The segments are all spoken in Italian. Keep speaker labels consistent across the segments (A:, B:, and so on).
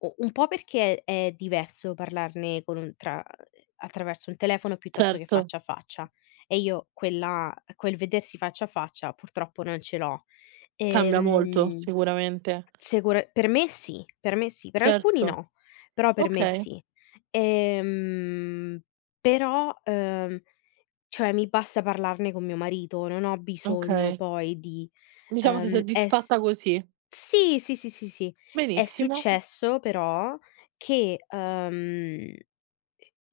A: U un po' perché è diverso parlarne con tra, mhmm, attraverso il telefono piuttosto che
B: Certo.
A: faccia a faccia, e io quella quel vedersi faccia a faccia purtroppo non ce l'ho.
B: Cambia molto,
A: Ehm,
B: sicuramente.
A: secu per me sì, per me sì, per alcuni
B: Certo.
A: no, però per me
B: Okay.
A: sì, ehm, però, uhm, cioè mi basta parlarne con mio marito, non ho bisogno
B: Okay.
A: poi di,
B: Diciamo sei
A: ehm, es
B: soddisfatta così.
A: sì, sì, sì, sì, sì. È
B: Benissimo.
A: successo però che ehm, i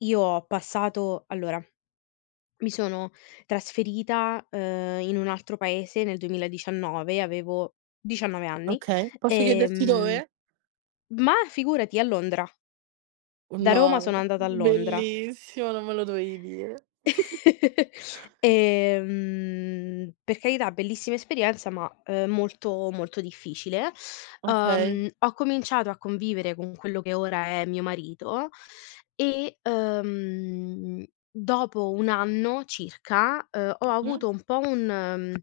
A: io ho passato, allora mi sono trasferita, ehm, in un altro paese nel 2019, avevo 19 anni,
B: Okay, posso chiederti
A: ehm
B: dove?
A: ma, figurati! A Londra. Da Roma
B: No,
A: sono andata a Londra.
B: bellissimo, non me lo dovevi dire!
A: Ehm, per carità bellissima esperienza, ma molto, molto difficile,
B: Okay.
A: ehm, ho cominciato a convivere con quello che ora è mio marito e, ehm, dopo un anno circa, ehm, ho
B: Mh mh.
A: avuto un po' un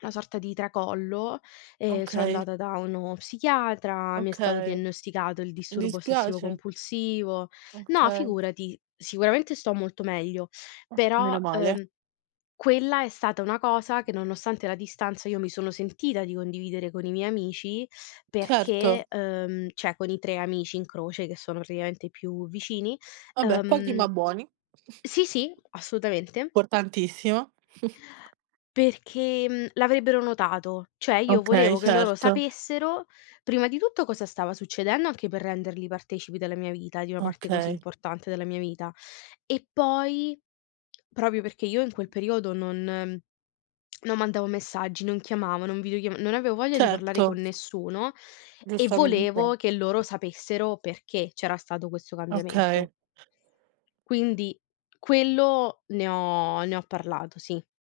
A: una sorta di tracollo e sono
B: Okay.
A: andata da uno psichiatra, mi è stato
B: Okay.
A: diagnosticato il
B: Mi
A: disturbo ossessivo
B: dispiace.
A: compulsivo no
B: Okay.
A: figurati, sicuramente sto molto meglio,
B: Ah,
A: però,
B: meno male.
A: ehm, quella è stata una cosa che nonostante la distanza io mi sono sentita di condividere con i miei amici
B: Certo.
A: perché, ehm, ceh con i 3 amici in croce che sono praticamente i più vicini,
B: Vabbè, pochi
A: ehm
B: ma buoni.
A: sì, sì, assolutamente.
B: Portantissimo.
A: Perché, mhmm, l'avrebbero notato, cioè io
B: Okay,
A: volevo che loro
B: certo.
A: sapessero prima di tutto cosa stava succedendo, anche per renderli partecipi della mia vita, di una parte così
B: Okay.
A: importante della mia vita. E poi, proprio perché io in quel periodo non non mandavo messaggi, non chiamavo, non videochiam non avevo voglia di parlare con
B: Certo.
A: nessuno, e
B: Giustamente.
A: volevo che loro sapessero perché c'era stato questo cambiamento.
B: Okay.
A: Quindi, quello ne ho ne ho parlato, sì.